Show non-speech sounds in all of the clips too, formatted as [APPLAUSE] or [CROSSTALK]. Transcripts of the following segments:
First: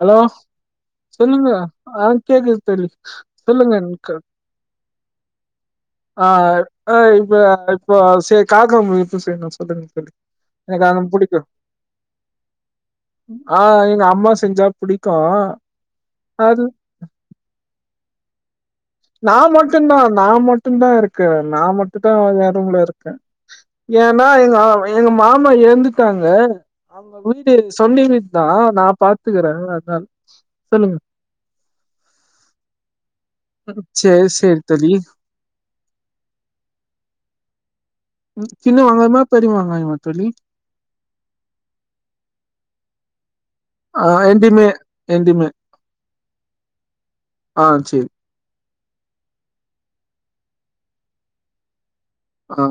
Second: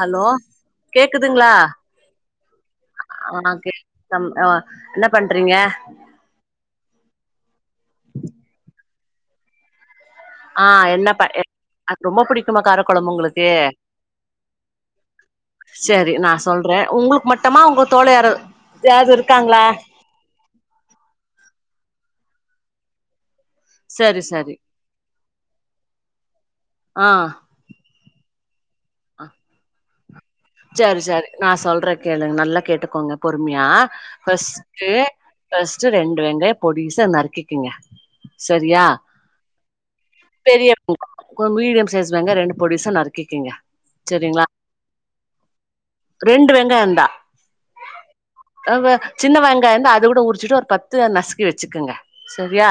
Hello சொல்லுங்க கேக்குதுங்களா ஆ கேக்குது தெரிது ஆ கே சொல்லுங்கக்கா நம் ஆ என்ன பண்றீங்க ஆ அ இப்ப [UNINTELLIGIBLE] இப்ப சே காகம் [UNINTELLIGIBLE] அ எனக்கு அது என்ன ப புடிக்கு எ அது ரொம்ப புடிக்குமா கார கொழம்பு உங்குளுக்கு ஆ எங்க அம்மா செஞ்சா புடிக்கு செரி நா அது சொல்றே உங்ளுக் மட்டுமா உங்க [UNINTELLIGIBLE] நா இருக்காங்களா மட்டுந்தா நா மட்டுந்தா இருக்கே நா மட்டு [UNINTELLIGIBLE] நா ஏ ரூம்ல இருக்கே சரி ஏன்னா சரி எங்க-எங்க மாமா எற்ந்துட்டாங்க ஆ அவுங்க வீடு சொந்த வீட் தா நா பாத்துக்குறே அதா செரி செரி நா சொல்றே கேளுங் நல்லா கேட்டுக் கோங்க பொறுமியா சேரி சேரி பஸ்ட்டு தோழி பஸ்ட்டு ரெண்டு வெங்காயோ பொடிசா நறுக்கி கிங்க ம், சின்ன செரியா வெங்காயமா பெரிய வெங்காயமா தோழி பெரிய [UNINTELLIGIBLE] மீடியம் சைஸ் வெங்காய ரெண்டு பொடிசா நறுக் கிக்கிங்க ஆஹ் என்டிமே என்டிமே ரெண்டு வெங்காயம் தா ஆ செரி [UNINTELLIGIBLE] சின்ன வெங்காயம் இருந்தா அது கூட உரிச்சுட்டு ஒரு பத்து நசுக்கி வச்சுக்கங்க சரியா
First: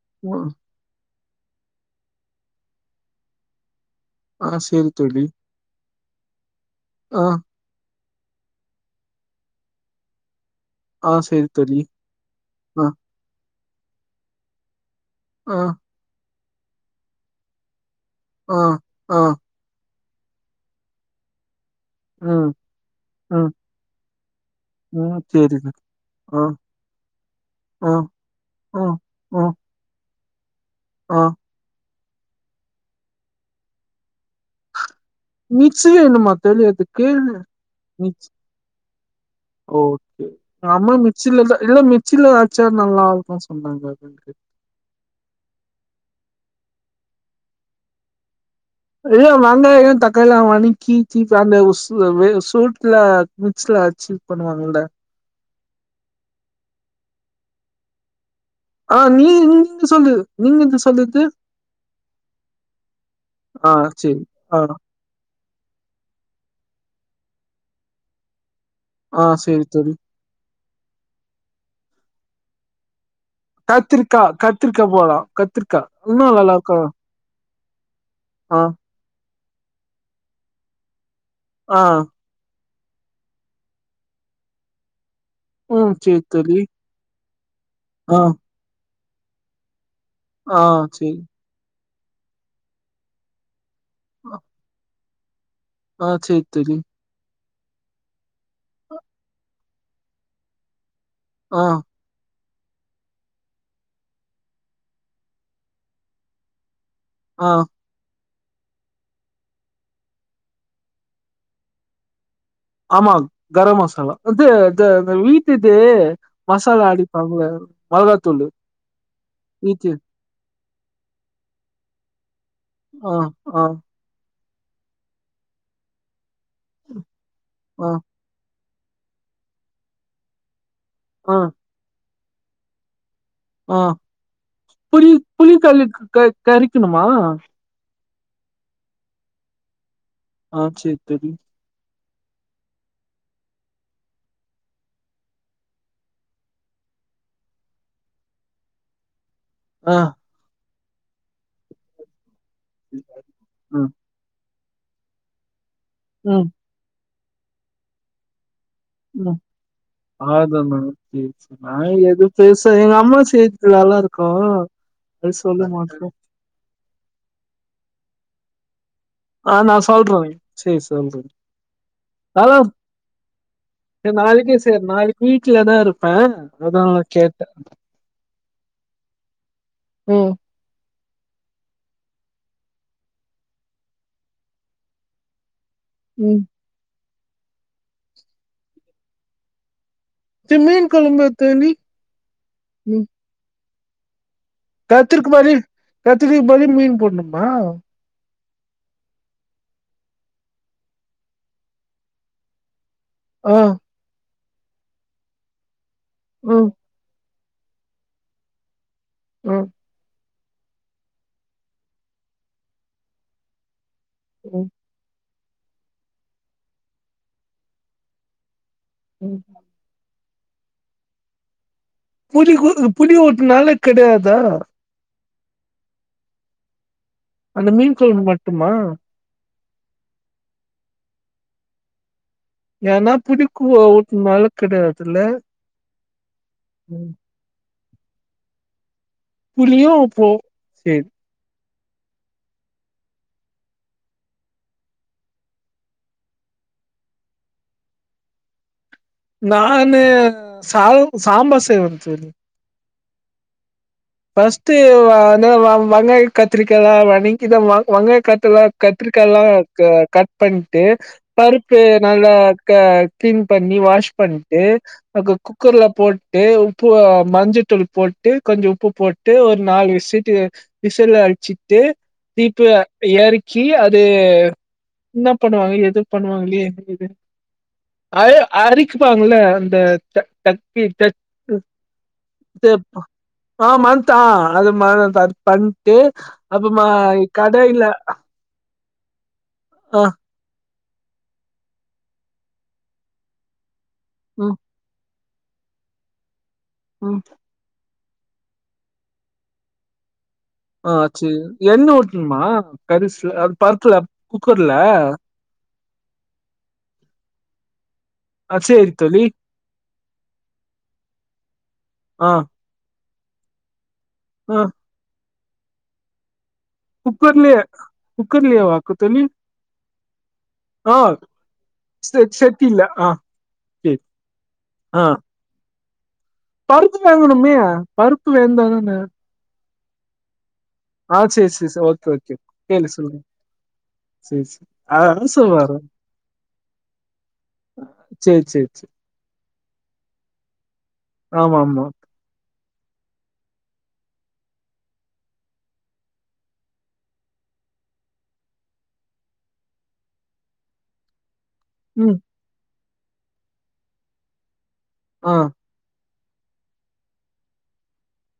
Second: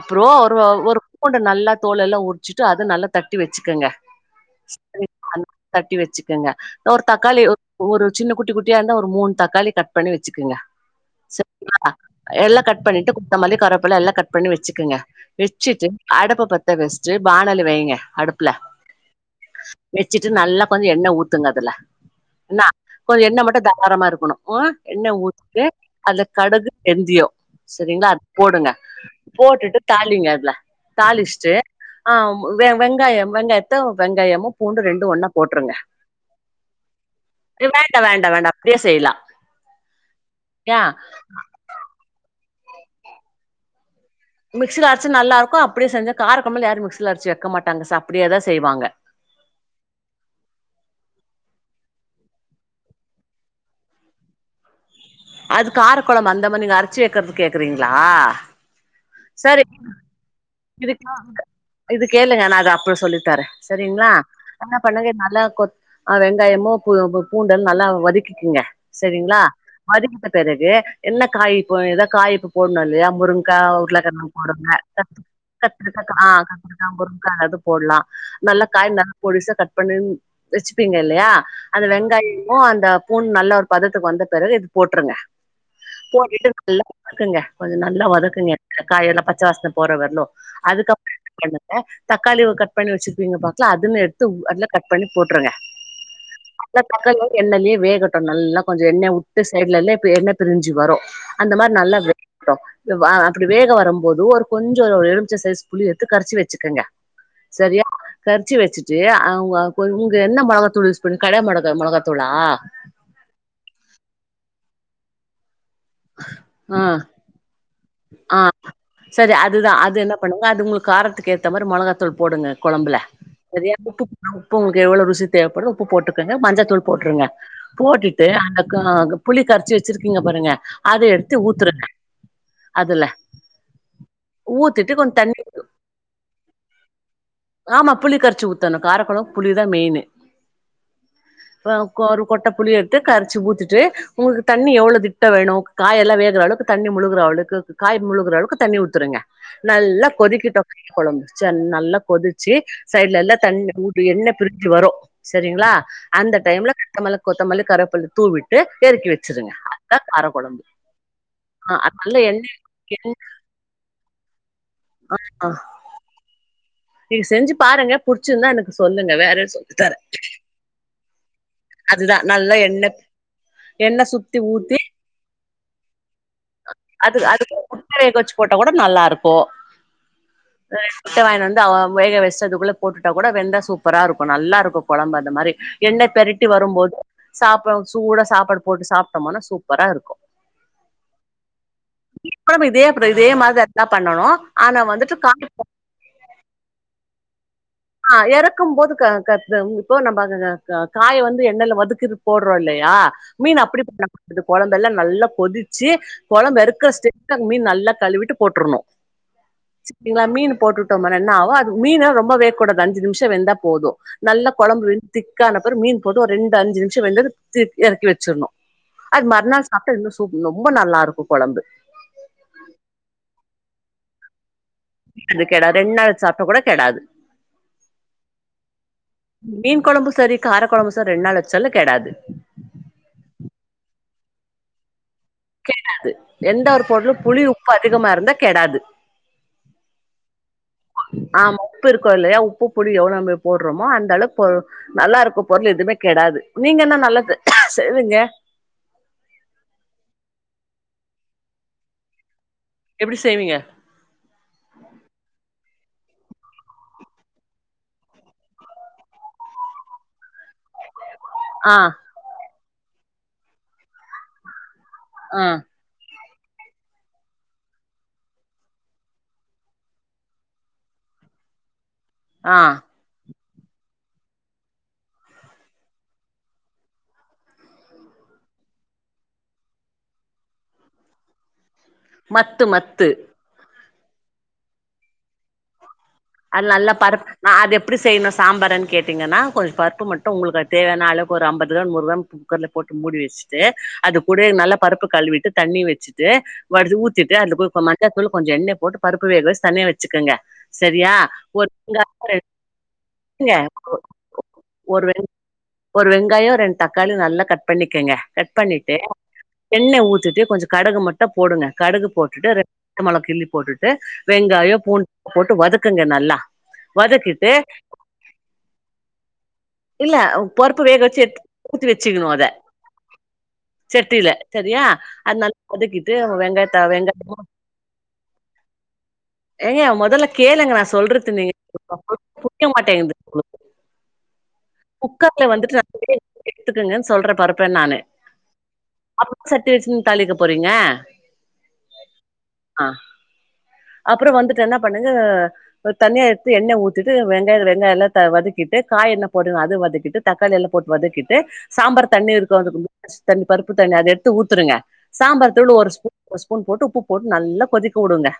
அப்புறம் ஆ ஒரு ஒரு பூண்ட நல்லா தோல எல்லா உரிச்சுட்டு அத நல்லா தட்டி வச்சுக்கங்க ஆஹ் செரி தோழி கங்க ஒரு ஆ தக்காளி ஒரு சின்ன குட்டி குட்டியா இருந்த ஒரு மூணு தக்காளி கட் பண்ணி வச்சுக்கங்க ஆ சேரி சரியா தோழி எல்லாம் ஆ கட் பண்ணிட்டு கொந்தமல்லி கருவா அப்பல்லாம் எல்லாம் கட் பண்ணி வச்சுக்கங்க ஆ வச்சிட்டு அடுப்ப பத்த வச்சிட்டு பானல் வைங்க ஆஹ் ஆஹ் வச்சிட்டு நல்லா கொஞ்ச எண்ணெய் உ ஊத்துங்க அதுல ம் எண்ண கொஞ்சம் எண்ணெ ம் மட்டும் தாரளமா இருக்கணும் ம் எண்ணெய் ஊத்தி சேரிங்க அதில ஆ கடுகு வெந்தியம் ஆ சரிங்களா போடுங்க ஆ ஆ போட்டுட்டு தாளிங்க ஆ தாளிச்சிட்டு ஆஹ் வெங்காயம் வெங்காயத்த வெங்காயமும் பூண்டு ரெண்டு ஒன்னா போட்ருங்க முதல் எதுக்கு மிக்சு செய்லாம் ஓகே ஆமா மிச்சிலந்தா இல்ல மிச்சில அ ச்ச நல்ல ஆள் தா சொன்னாங்க அதுக்கு மிக்ஸில அரைச்சு நல்லா இருக் கா அப்படியே செஞ்ச கார கொம்பல் யாரு மிக்சல அரச்சிவக்க மாட்டாங்க சார் அப்படியேதா வெயு வங்காயோ தக்காளிலா வணக்கி இப்ப அந்த ஸ்சுவவே சூட்ல அ மிக்ஸில அரச்சீ பண்ணுவாங்கல்ல அது காரக்கொழம்பு அந்த மாரி நீங்க அரச்சி வைக்கறது கேக்கறீங்களா ஆஹ் நீ நீங்க சொல்லு நீ இது கேளுங்க நா அத அப்பறம் சொல்லி தரே ஆ சரிங்களா சேரி ஆ என்ன பண்ணுங்க நல்லா கொத் அ வெங்காயமு கொ பூண்டல்லா நல்லா வதக்கிக்குங்க ஆ சரிங்களா சேரி தோழி வதிக்கிட்ட பிறகு என்ன காய் கொ ஏதோ காய் இப்ப போடணும் முருங்கா கத்திரிக்கா உருளகழுங்க போடுங்க கத்திரிக்கா போலா கத்திரிக்கா கத்ரிக்காதா இன்னு ஆ நல்லா இருக்கு கத்ரிக்கா முருங்கா அது போடலாம் ஆ நல்ல காய் நா பொடிசா கட் பண்னு வச்சுப்பீங்க இலையா ஆ அந்த வெங்காயமும் அந்த த பூண் நல்லா ஒரு பதத்துக்கு வந்த பிறகு எடுத் போட்ருங்க ம் சேரி போட்டுட்டு தோழி நல்லா வதக்குங்க கொஞ்சம் நல்லா ஆ வதக்குங்க [UNINTELLIGIBLE] காயெல்லா பச்ச வாசன போறவர்லு ஆ செரி ஆ தக்காளி [UNINTELLIGIBLE] கட் பண்ணி வச்சிருப்பீங்க பாரு ல்ல அதுமே எடுத்து அதுல கட் பண்ணி போட்ருங்க ஆ சேர் தோழி எண்ணலே வேகட்டு நல்லா கொஞ்ச எண்ணெய வுட்டு ஸ் சைடலல்லே இப்ப எண்ணெ பிரிஞ்சு வரும் அந்த ஆ மாரி நல்ல [UNINTELLIGIBLE] வா அப்டி வேக வரும்போது ஒரு கொஞ்ச ஒரு எலும் ன்ன சைஸ் புளி எடுத்து கரைச்சி வச்சுக்கங்க ஆ சரியா கறச்சி வச்சிட்டு அவங்க கொங்க என்ன மொளகாத்தூள் யூஸ் பண்ணி கட மிளக மொளகா தூளா த அத வீட் டுது ஆ மசாலா அடிப்பாங்க ஆ செரி அதுதா அது என்ன பண்ணு அது உங்களுக்கு காரத்துக்கு ஏத்த மாரி மொளகாத்தூள் போடுங்க கொழம்புல ஆ ஆ [UNINTELLIGIBLE] உப்பு உங்ளுக்கு எவ்ளோ ருசி தேவப்படுதோ உப்பு போட்டு [UNINTELLIGIBLE] மஞ்சத்தூள் போட்ருங்க ஆ போட்டுட்டு அந்த க புளி கரைச்சி வச்சிருக்கீங்க பாருங்க அத ஆ எடுத்து ஊத்துறங்க அதுல ஆ ஊத்திட்டு புளி கொஞ்ச தண்ணி புளி கல்லுக்கு க கரைக்கணுமா ஆமா புளி கரைச்சு ஊத்தணு கார கொழம்புக்கு புளி தா மெயினு ஆ சேர் [UNINTELLIGIBLE] ஒரு கொட்ட புளி எடுத்து கரைச்சு ஊத்திட்டு உங்ளுக்கு தண்ணி எவ்ளோ திட்ட வேணு காய்யெல்லா வேகற அளவுக்கு தண்ணி முழுகற அளவுக்கு காய் முழுகற அளவுக்கு தண்ணி ஊத்துருங்க ஆ நல்லா கொதிக்கிட்டு [UNINTELLIGIBLE] கொழம்பு செரி நல்லா கொதி ச்சு சைட்ல எல்லா தண்ணி ம் உடு எண்ணெ பிருச்சு வரு சேரிங்ளா அந்த ம் டைம்ல கக்கமலு கொத்தமல்லி கருவப்பில்ல தூவிட் ம் ஆதா கொழம்பு மே சேர் சேர் நா ஆ நல்ல எது எண்ணெ பேச எங் அம்மா செய்து நல்லாருக்கு து சொல்லுமாட்டனு இத் நசெஞ்சு பாருங்க புட்ச்சிருந்தா எனக்கு சொல்லுங்க வேற ஆ சொல்லி நா தார சொல்றே சேரி சொல்றே அதுதா அதா நல்ல எண்ண எண்ண சுத்தி ஊத்தி வீட்லேதா இருப் ப அதா கேட்ட போட்ட கோட நல்லாருக்கு ம் முட்டை வாங்கினு வந்து ஆ வேக வெச்டு அதுக்குள்ள போட்டுட்டா கூட வெந்தா சூப்பரா இருக்கு நல்லாருக்கு கொழம்பு அந்த மாரி எண்ண ம் பெரட்டி வரும் போது சாப்டவு சூடா சாப்பாடு போட்டு சாப்ட்டமனா சூப்பரா இருக்கு தி மீன் கொழம்பு தோழி கொழம்பு இதே அப்புறோ இதே மாரிதான் என்னா பண்ணணும் கத்தக்கு மாதிரி கத்திருக்கு மாதிரி மீன் போடணும் ஆ ஆ எறக்கும் போது இப்போ நம்ம காய வந்து எண்ணெயில வதக்கி போடுறோம் இல்லையா ஆ மீன் அப்படி பண்ணலாம் அது கொழம்பெல்லாம் நல்லா கொதிச் கொதிச்சு கொழம்பு ம் எறக்கற ஸ்டேஜ் மீன் நல்லா கழுவிட்டு போட்டுருணும் ம் சரிங்களா மீன் போட்டுட்டோம்ன என்ன ஆகும் அது மீன் ரொம்ப வே கூட அந்த அஞ்சு நிமிஷம் வெந்தா போதும் நல்ல ம் கொழம்பு வெந்து இதான பிறகு மீன் பொதுவா ஒரு ரெண்டு அஞ்சு நிமிஷம் வந்து இறக்கி வச்சிடணும் அது ம் மறுநாள் சாப்பிட்டா ரொம்ப நல்லா இருக்கும் குழம்பு புளி ஊத்த புளி ஊத்துனாலும் கெடாதா அது கெடாது ரெண்டு நாள் சாப்பிட்டா கூட கெடாது அந்த மீன் குழம்பு மட்டுமா மீன் குழம்பும் சரி கார குழம்பும் சரி ரெண்டு நாள் வச்சாலும் கெடாது ஏன்னா புளிக்கூட ஊத்துதனாலே கெடாது கேடாது எந்த ஒரு பொருளும் புளிவு உப்பு அதிகமா இருந்தா கெடாது புளியோ உப்போ நம்ம உப்பு இருக்கோம் இல்லையா உப்பு புளி எவ்வளவு நம்ம போடுறோமோ அந்த அளவு பொ நல்லா இருக்கு பொருள் எதுவுமே கெடாது நீங்க என்ன நல்லது செய்வீங்க நான் ச சம்பார் செய்வ எப்படி செய்வீங்க ஃபர்ஸ்ட் வெங்காய கத்திரிக்க எல்லாம் வணங்கி வங்காய கத்திரா கத்திரிக்காயல்லாம் கட் பண்ணிட்டு ஆ பருப்பு நல்லா கிளீன் பண்ணி வாஷ் பண்ணிட்டு அ ஆ குக்கர்ல போட்டு உப்பு மஞ்ச தூள் போட்டு கொஞ்ச உப்பு போட்டு ஒரு நாலு விசட்டு விசில் அழச்சிட்டு ஆ தீப்பு ஏரி கி அது என்ன பண்ணுவாங்க எது பண்ணுவாங்களே இது அ அரிக்குப்பாங்கள அ அ அந்த தட்டி மத்து மத்து அஹ் மந்த் ஆஹ் அது அ ம பண் ட்டு அது அப்பமா நல்லா பருப் கடை அது இல்ல எப்டி செய்யணு சாம்பாருன்னு கேட்டீங்கன்னா கொஞ்ச பர்ப்ப மட்டு உங்களுக்கு தேவையான அளவுக்கு ஒரு ஐம்பது கிராம்ம் நூறு கிராம் குக்கர்ல போட்டு மூடி வச்சுட்டு அது கூட ம் நல்ல பருப்பு கழுவி தண்ணி வச்சுட்டு வடுச்சு ம் ஊத்திட்டு அதுல போய் [UNINTELLIGIBLE] மிளகாதுள் கொஞ்ச எண்ணய போட்டு பருப்பு வேக வச்சு தனியா வச்சுோங்க ஆஹ் சரி எண்ண ஊத்தணுமா கரிசுல அ பருத்துல குக்கர்ல ஒரு வெ ஒரு வெங்காயம் ரெண்டு தக்காளி நல்லா கட் பண்ணி ங்க கட் ஆ சேரி பண்ணிட்டு தோழி எண்ணய ஊத்துட்டு கொஞ்ச கடுகு மட்டு போடுங்க கடுகு ஆ போட்டுட்டு பச்ச மொளகா கிள்ளி போட்டுட் ஆ வெங்காயம் பூண் போட்டு வதக் க்குங்க நல்லா வதக்கிட்டு குக்கர்லயே குக்கர்லயேவாக்கு தோழி இல்ல பொறப்பு ஆ வேக வச்சுத்தி செ வச்சிக்கணும் அத செட்டில ஆ சேரி செட்டில சரியா ஆ அதனால கொதக்கி பருப்பு வேங்கணுமோ பருப்பு வேந்தாதன ஏங்க மொதல கேளுங்க நா சொல்றத்த நீங்க சேரி சேரி ஓகே ஓகே [INAUDIBLE] கேளு மாட்டேங்குது சொல்லுங்க சேரி சேரி அதா குக்கர்ல சொல்வாரு வந்துட்டு நா [INAUDIBLE] எடுத்துக்கங்கன் சொல்ற பருப்பன் நானு சேரி சேரி சேரி சட்டி வச்சுன் தாளிக்க போறீங்க ஆமா ஆமா அஹ் அப்ற வந்துட்டு என்ன பண்ணு யா அஹ் தனியா எட்த்து எண்ணெ ஊத்திட்டு வெங்காய வெங்காயலா த வதக்கிட்டு காயெல்லா போடு அத வதக்கிட்டு தக்காளி எல்லா போட்டு வதக்கிட்டு சாம்பார் ம் தண்ணி இருக்கான்றதில்ல தண்ணி பருப்பு தண்ணி அத எட்த்து ஊத்திருங்க ஆ சாம்பார் தூள் ஒரு ஸ்பூ ஒரு ஸ்பூன் போட்டு உப்பு போட்டு நல்லா கொதிக்க விடுங்க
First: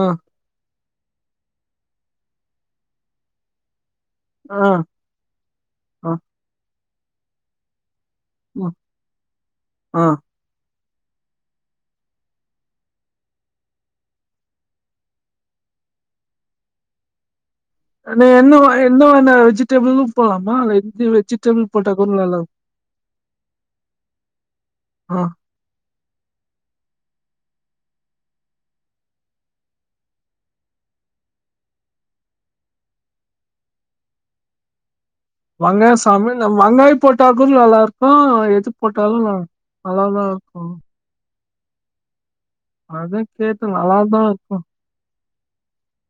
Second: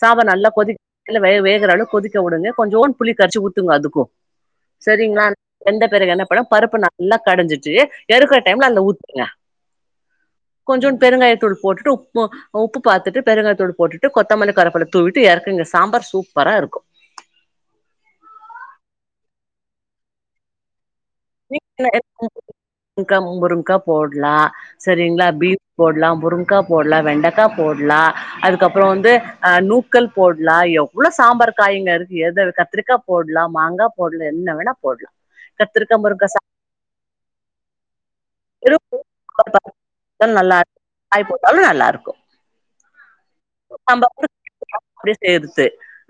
ஆ நல்லா கொதிக் இல்ல வே வேகறாலு கொதிக்க விடுங்க கொஞ்சோன் புளி கரைச்சி ஊத்துங்க அதுக்கு ஆ செரிங்ளா வெந்த ஆ பெறகு என்ன பண்ணு பருப்பு ந ல்லா கடஞ்சிட்டு எறக்குற டைம்ல ம் அதுல ஊத்துங்க ஆ கொஞ்சம் பெருங்காய தூள் போட்டுட்டு உப்பு அஹ் உப்பு பாத்துட்டு பெருங்காய தூளு போட்டுட்டு கொத்தமல்லி கரவப்பில தூவிட்டு எறக்குங்க சாம்பார் சூப்பரா இருக்கு நீ என்ன வ என்ன வேனா வெஜிட்டபிளு போட்லாமா வீட்ல [INAUDIBLE] ங்கா முருங்கா போட்லா இருக்குமா செரிங்ளா பீ போட்லா முருங்கா போட்லா வெண்டக்கா போட்லா அதுக்கப்புறோ வந்து அ நூக்கல் போட்லா எவ்ளோ சாம்பார் காய்ங்க இருக்கு எத கத்திரிக்கா போட்லா மாங்கா போட்லா என்ன வேணா போட்லா வாங்க கத்திரிக்கா ஸ் முருங்கா தமிழ் நம்ம அங்கய்ப் போட்டாகூ நல்லாரு அ எது சா போட்டாலு நல்லாதாருக்கு ட்டாலு நல்லாருக்கு அதே கேத்து நல்லாதா இக்கூ எடுத்து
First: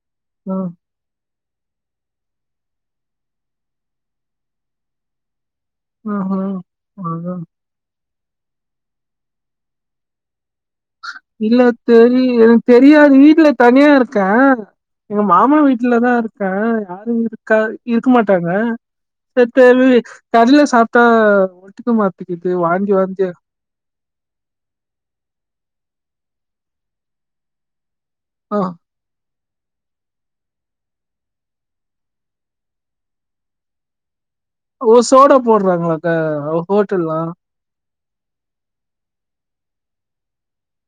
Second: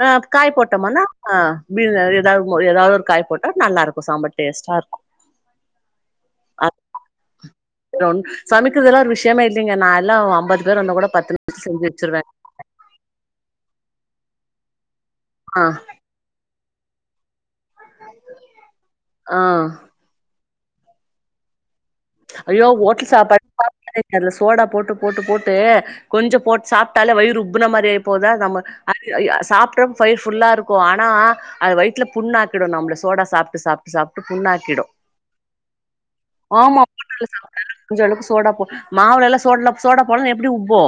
ஆ காய் போட்டமன்னா ஆ பீன் எதாவ மொ எதாவுது ஒரு காய் போட்டா நல்லாருக்கு சாம்பார் டேஸ்ட்டாருக்கு அஹ அதா கும் சமைக்கிறதுலா ஒரு விஷ்யமே இல்லைங்க நாலா அம்பது இல்ல தெரில தெரியாது வீட்டுல தனியா இருக்கே எங்க மாமா ஆ வீட்டுலதா இருக்கா [UNINTELLIGIBLE] க இருக்க மாட்டாங்க ஆ [UNINTELLIGIBLE] கடைல சாப்ட்டா ஒட்டுக்க மாட்டிக்குது ஐயோ வாந்தி ஓட்டல் வாந்தியா சாப்பாடு சாப்பாட்டுல சோடா போட்டு போட்டு போட்டு கொஞ்சோ போட்டு சாப்ட்டாலே வயிறு உப்புன மாரி ஆயி போதா ஆ நம்ம அ அ அ சாப்டறப்ப வயிறு ஃபுல்லா இருக்கு ஆனா அது வயித்துல புண்ணாக்கிடு நம்மல சோடா சாப்ட்டு சாப்ட்டு சாப்ட்டு ஓ சோடா போட்றாங்களாக்கா ஆமா ஹோட்ட ஹோட்டல்ல சாப்டாலு ஞ்ச அளவுக்கு சோடாப்பு மாவுல எல்லா சோல்ட சோடாப் போல்ன் எப்டி உப்பு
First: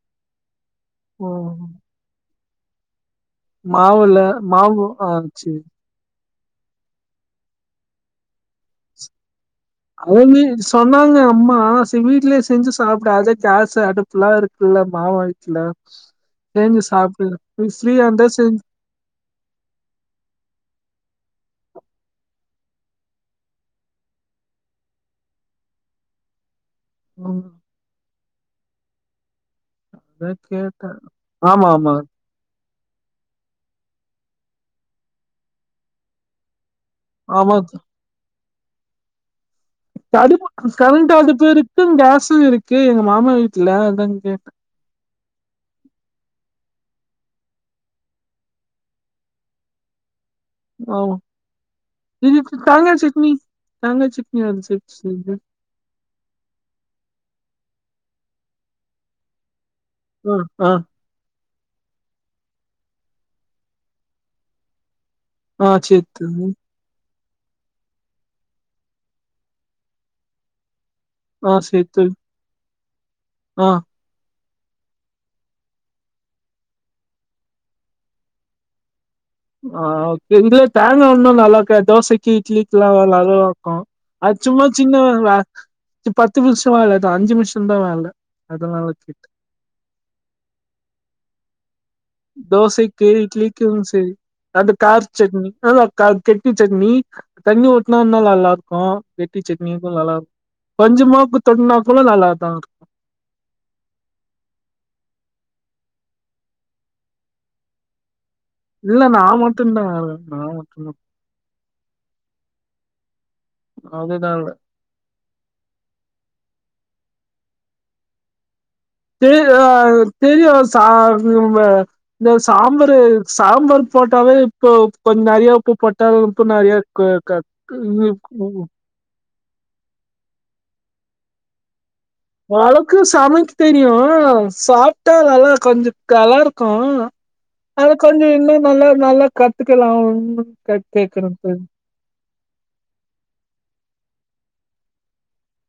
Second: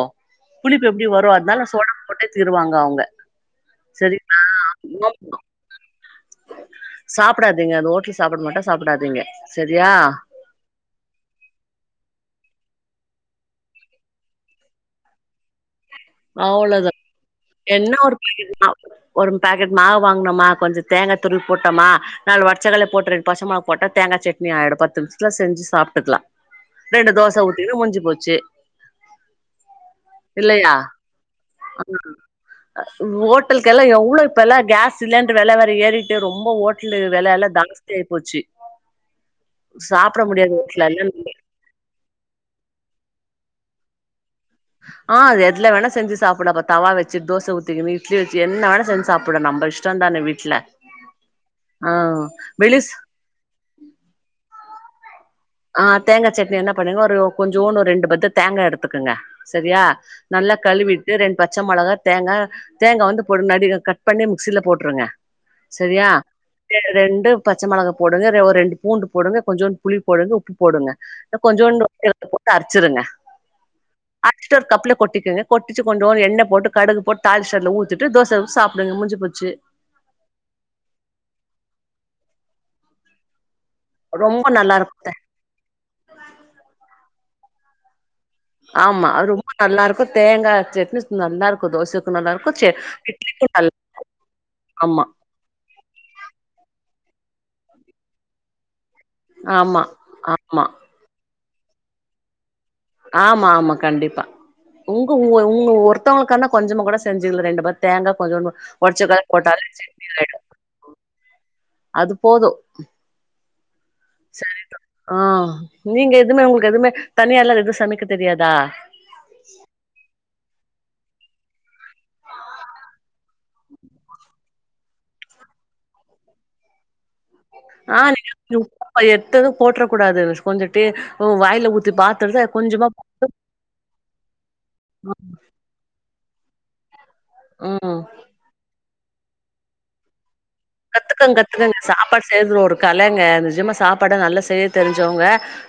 புளிப்பு எப்டி வரு அதுனால நா சோடாப் போட்டு திருவாங்க அவுங்க மாவு இல்ல மாவு ஆ சே சாப்டாதீங்க அது ஓட் சாப்ட மாட்டே சாப்டாதீங்க சரியா அவிங்க சொ சொன்னாங்க அம்மா சே வீட்லயே செஞ்சு சாப்டு அத கேஸ் அடுப்புலா இருக்குல்ல மாமா வீட்டுல அவ்ளதா என்ன ஃப்ரீயா ஒரு இருந்தா பாக்கெட் செஞ்சு மாவு ஒரு பாக்கெட் மாவு வாங்னமா கொஞ்ச தேங்கா துருவி போட்டமா நாலு ஒட்ச்சக்கட்ல போட்டு ரெண்டு பச்சமொளகா போட்டா தேங்கா சட்னி ஆயிடு பத்து நிம்ஷத்துல செஞ்சு சாப்ட்டுக்லா ரெண்டு ம் தோச ஊத்தி முடிஞ்சு போச்சு ஆஹ் கேக்க ஆமா ஆமா அ ஓட்டல்கெல்லா எவ்ளோ இப்பலா கேஸ் சிலிண்டர் வெல வேற ஏறிட்டு ரொம்ப ஓ இட்லி வெலலா ஆமா தாஸ்தி ஆயி போச்சு சாப்ட முடியாது தடுப்புக்கு வீட்ல கரண்ட் எல்லா அடுப்பு இருக்கு கேஸு இருக்கு மாமா வீட்ல அதாங்க கேட்டே ஆ எதுல வேணா செஞ்சு சாப்புடு அப்ப தவா வச்சு தோச ஊத்திக்கினு இட்லி வச்சு என்ன வேனா செஞ்சு சாப்டுக்க நம்ப இஷ்டந்தானா வீட் ஓ இதுக்கு வெளிஸ் தாங்க சட்னி தேங்கா சட்னி அரச்சு உம் ஹிம் ஆஹ் தேங்கா சட்னி என்ன பண்ணுங்க ஒரு கொஞ்சோனு ரெண்டு பத்த தேங்கா எடுத்துக்குங்க செரியா ஆ நல்லா ஆ கழுவிட்டு ரெண் பச்ச மொளகா தேங்கா தேங்கா வந்து பொடி நடிக கட்பண்ணி மிக்சில போட்ருங்க ஆ சேரி செரியா தம்பி [UNINTELLIGIBLE] ரெண்டுப் பச்சை மொளகா போடுங்க ரெ ஒ ரெண்டு பூண்டு போடுங்க கொஞ்சம் புளி போடுறது உப்பு போடுங்க ஆ சேரி கொஞ்சோண்டு தம்பி இழுத்துபோட்டு அரச் சுருங்க ஆ அரச்சிட்டு ஒரு கப்ல கொட்டிகங்க கொட்டிச்சு [UNINTELLIGIBLE] எண்ண போட்டு கடுகு போட்டு தாழிஷ்டு அதுல ஊத்திட்டு தோச ஊத் சாப்டுங்க முடிஞ்சு போ ஆ ஓகே இதுல தேங்கா ஒண்ணும் நல்லா இருக்காத் தோசைக் கீ இட்லிக்குலா நல்ல அது ரொம்ப சும்மா நல்லா சின்ன இருக்கு [UNINTELLIGIBLE] பத்து [UNINTELLIGIBLE] இல்ல அஞ்சு மிஷம் தான் வேல அதனால ஆமா கேட்ட ரொம்ப நல்லா இருக்கு தேங்கா சட்னி நல்லா இருக்கு தோச தோசைக்கு இட்லிக்கு சரி அது ஆமா கார் சட்னி நல்லா க கெட்டி சட்னி தண்ணி ஊத்னா இன்னு நல்லா இருக்கு கெட்டி ஆமா சட்னிக்கு நல்லா இருக்கு ஆமா கொஞ்சமா தொட்னா கூட நல்லாதா ஆமா ஆமா கண்டிப்பா உங்க உஉ உங்க ஒருத்தவங்களுக்கானா கொஞ்சமா கூட செஞ்சுக்க ரெண்டு பே தேங்கா கொஞ்ச இல்ல நா மட்டும்தா வேற நான் மட்டும்தா சரிதா ஆ நீங்க எதுவுமே உங்களுக்கு எதுவுமே தனியால்லாம் எதுவும் சமைக்க தெரியாதா [UNINTELLIGIBLE] தெரியும் சார் இந்த சாம்பரு சாம்பார் போட்டாவே இப்போ கொஞ்சம் நறைய உப்ப போட்டாலும் இப்ப நிறைய இருக்கும் ஆ [UNINTELLIGIBLE] போட்ர கூடாது கொஞ்சட்டு வாயில பாத்துட்டு கொஞ்சமா அழக்கு சமைக்கு தெரியும் சாப்பிட்டா நல்லா கொஞ்சம் கல்லர் கோ ம் அதுக்கொஞ்சம் இன்னும் நல்லா நல்லா கத்துக்கலாம் ம் கத்துக்கோங்க கத்துக்கங்க சாப்பாடு செய்றது ஒரு கலைங்க நிஜாம சாப்பா படம் நல்ல செய்ரிய தெரிஞ்சவங்க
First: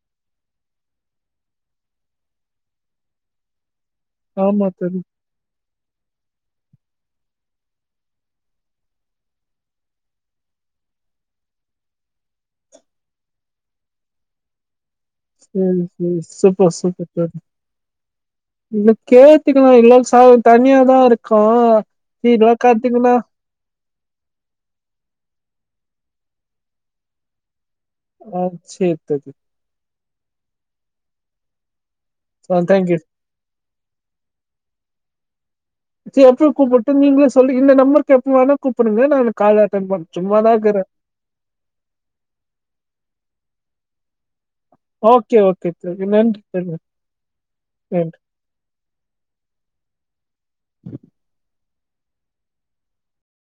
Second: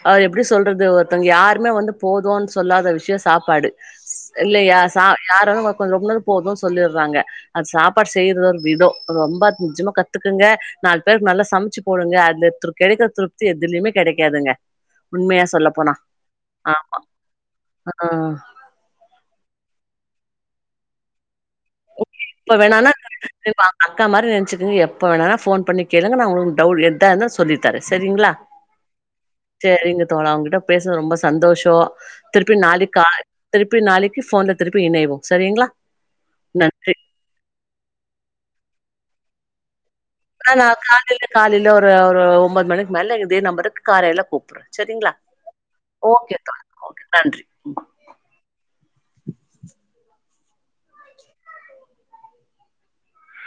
அவர் எப்படி சொல்றது ஒருத்தவங்க யாருமே வந்து போதும்ன்னு சொல்லாத விஷயம் சாப்பாடு ஆமா இல்லையா ச தோழி யாரோ கொஞ்சம் கூட போதும் சொல்லிடுறாங்க அது சாப்பாடு செய்யற விதம் ரொம்ப நிஜமாக கத்துக்குங்க நாலு பேருக்கு நல்லா சமைச்சு போடுங்க அதுல கிடைக்கிற திருப்தி எதுலயுமே கிடைக்காதுங்க. உண்மையா சொல்ல சரி போனா சரி ஆ சூப்பர் சூப்பர் ஆ [UNINTELLIGIBLE] கே க்கலா இல்ல ச தனியா தா இருக் ஓகே இப்ப வேணானா [INAUDIBLE] அக்கா மாரி நினைச்சுக்கங்க எப்ப வேனா போன் பண்ணி கேளுங்க நா உங்க டவு எதா இருந்தா சொல்லி தரே சரிங்களா ஆ சேரி தோழி சரிங்க தோழா உங்ககிட்ட பேசுனது ரொம்ப சந்தோஷோ திருப்பி ஆ நாளைக்கு தேங்க்யூ கா திருப்பி நாளைக்கு போன்ல திருப் பி இணைவோ சரிங்களா செரி அப்புறோ கூப்பிட்டு நன்றி நீங்களே சொல்லி இந்த நம்பருக்கு எப்ப வேனா கூப்பிடுங்க. நா கால் அட்டன் பண் அ சும்மாதா நா இக்குறே காலைல காலைல ஒரு ஒரு ஒம்பது மணிக்கு மேல இதே நம்பருக் காலேல கூப்பிடுறே ஓகே ஓகே தோழி நன்றி தோழி ஓகே நன்றி நன்றி [INAUDIBLE]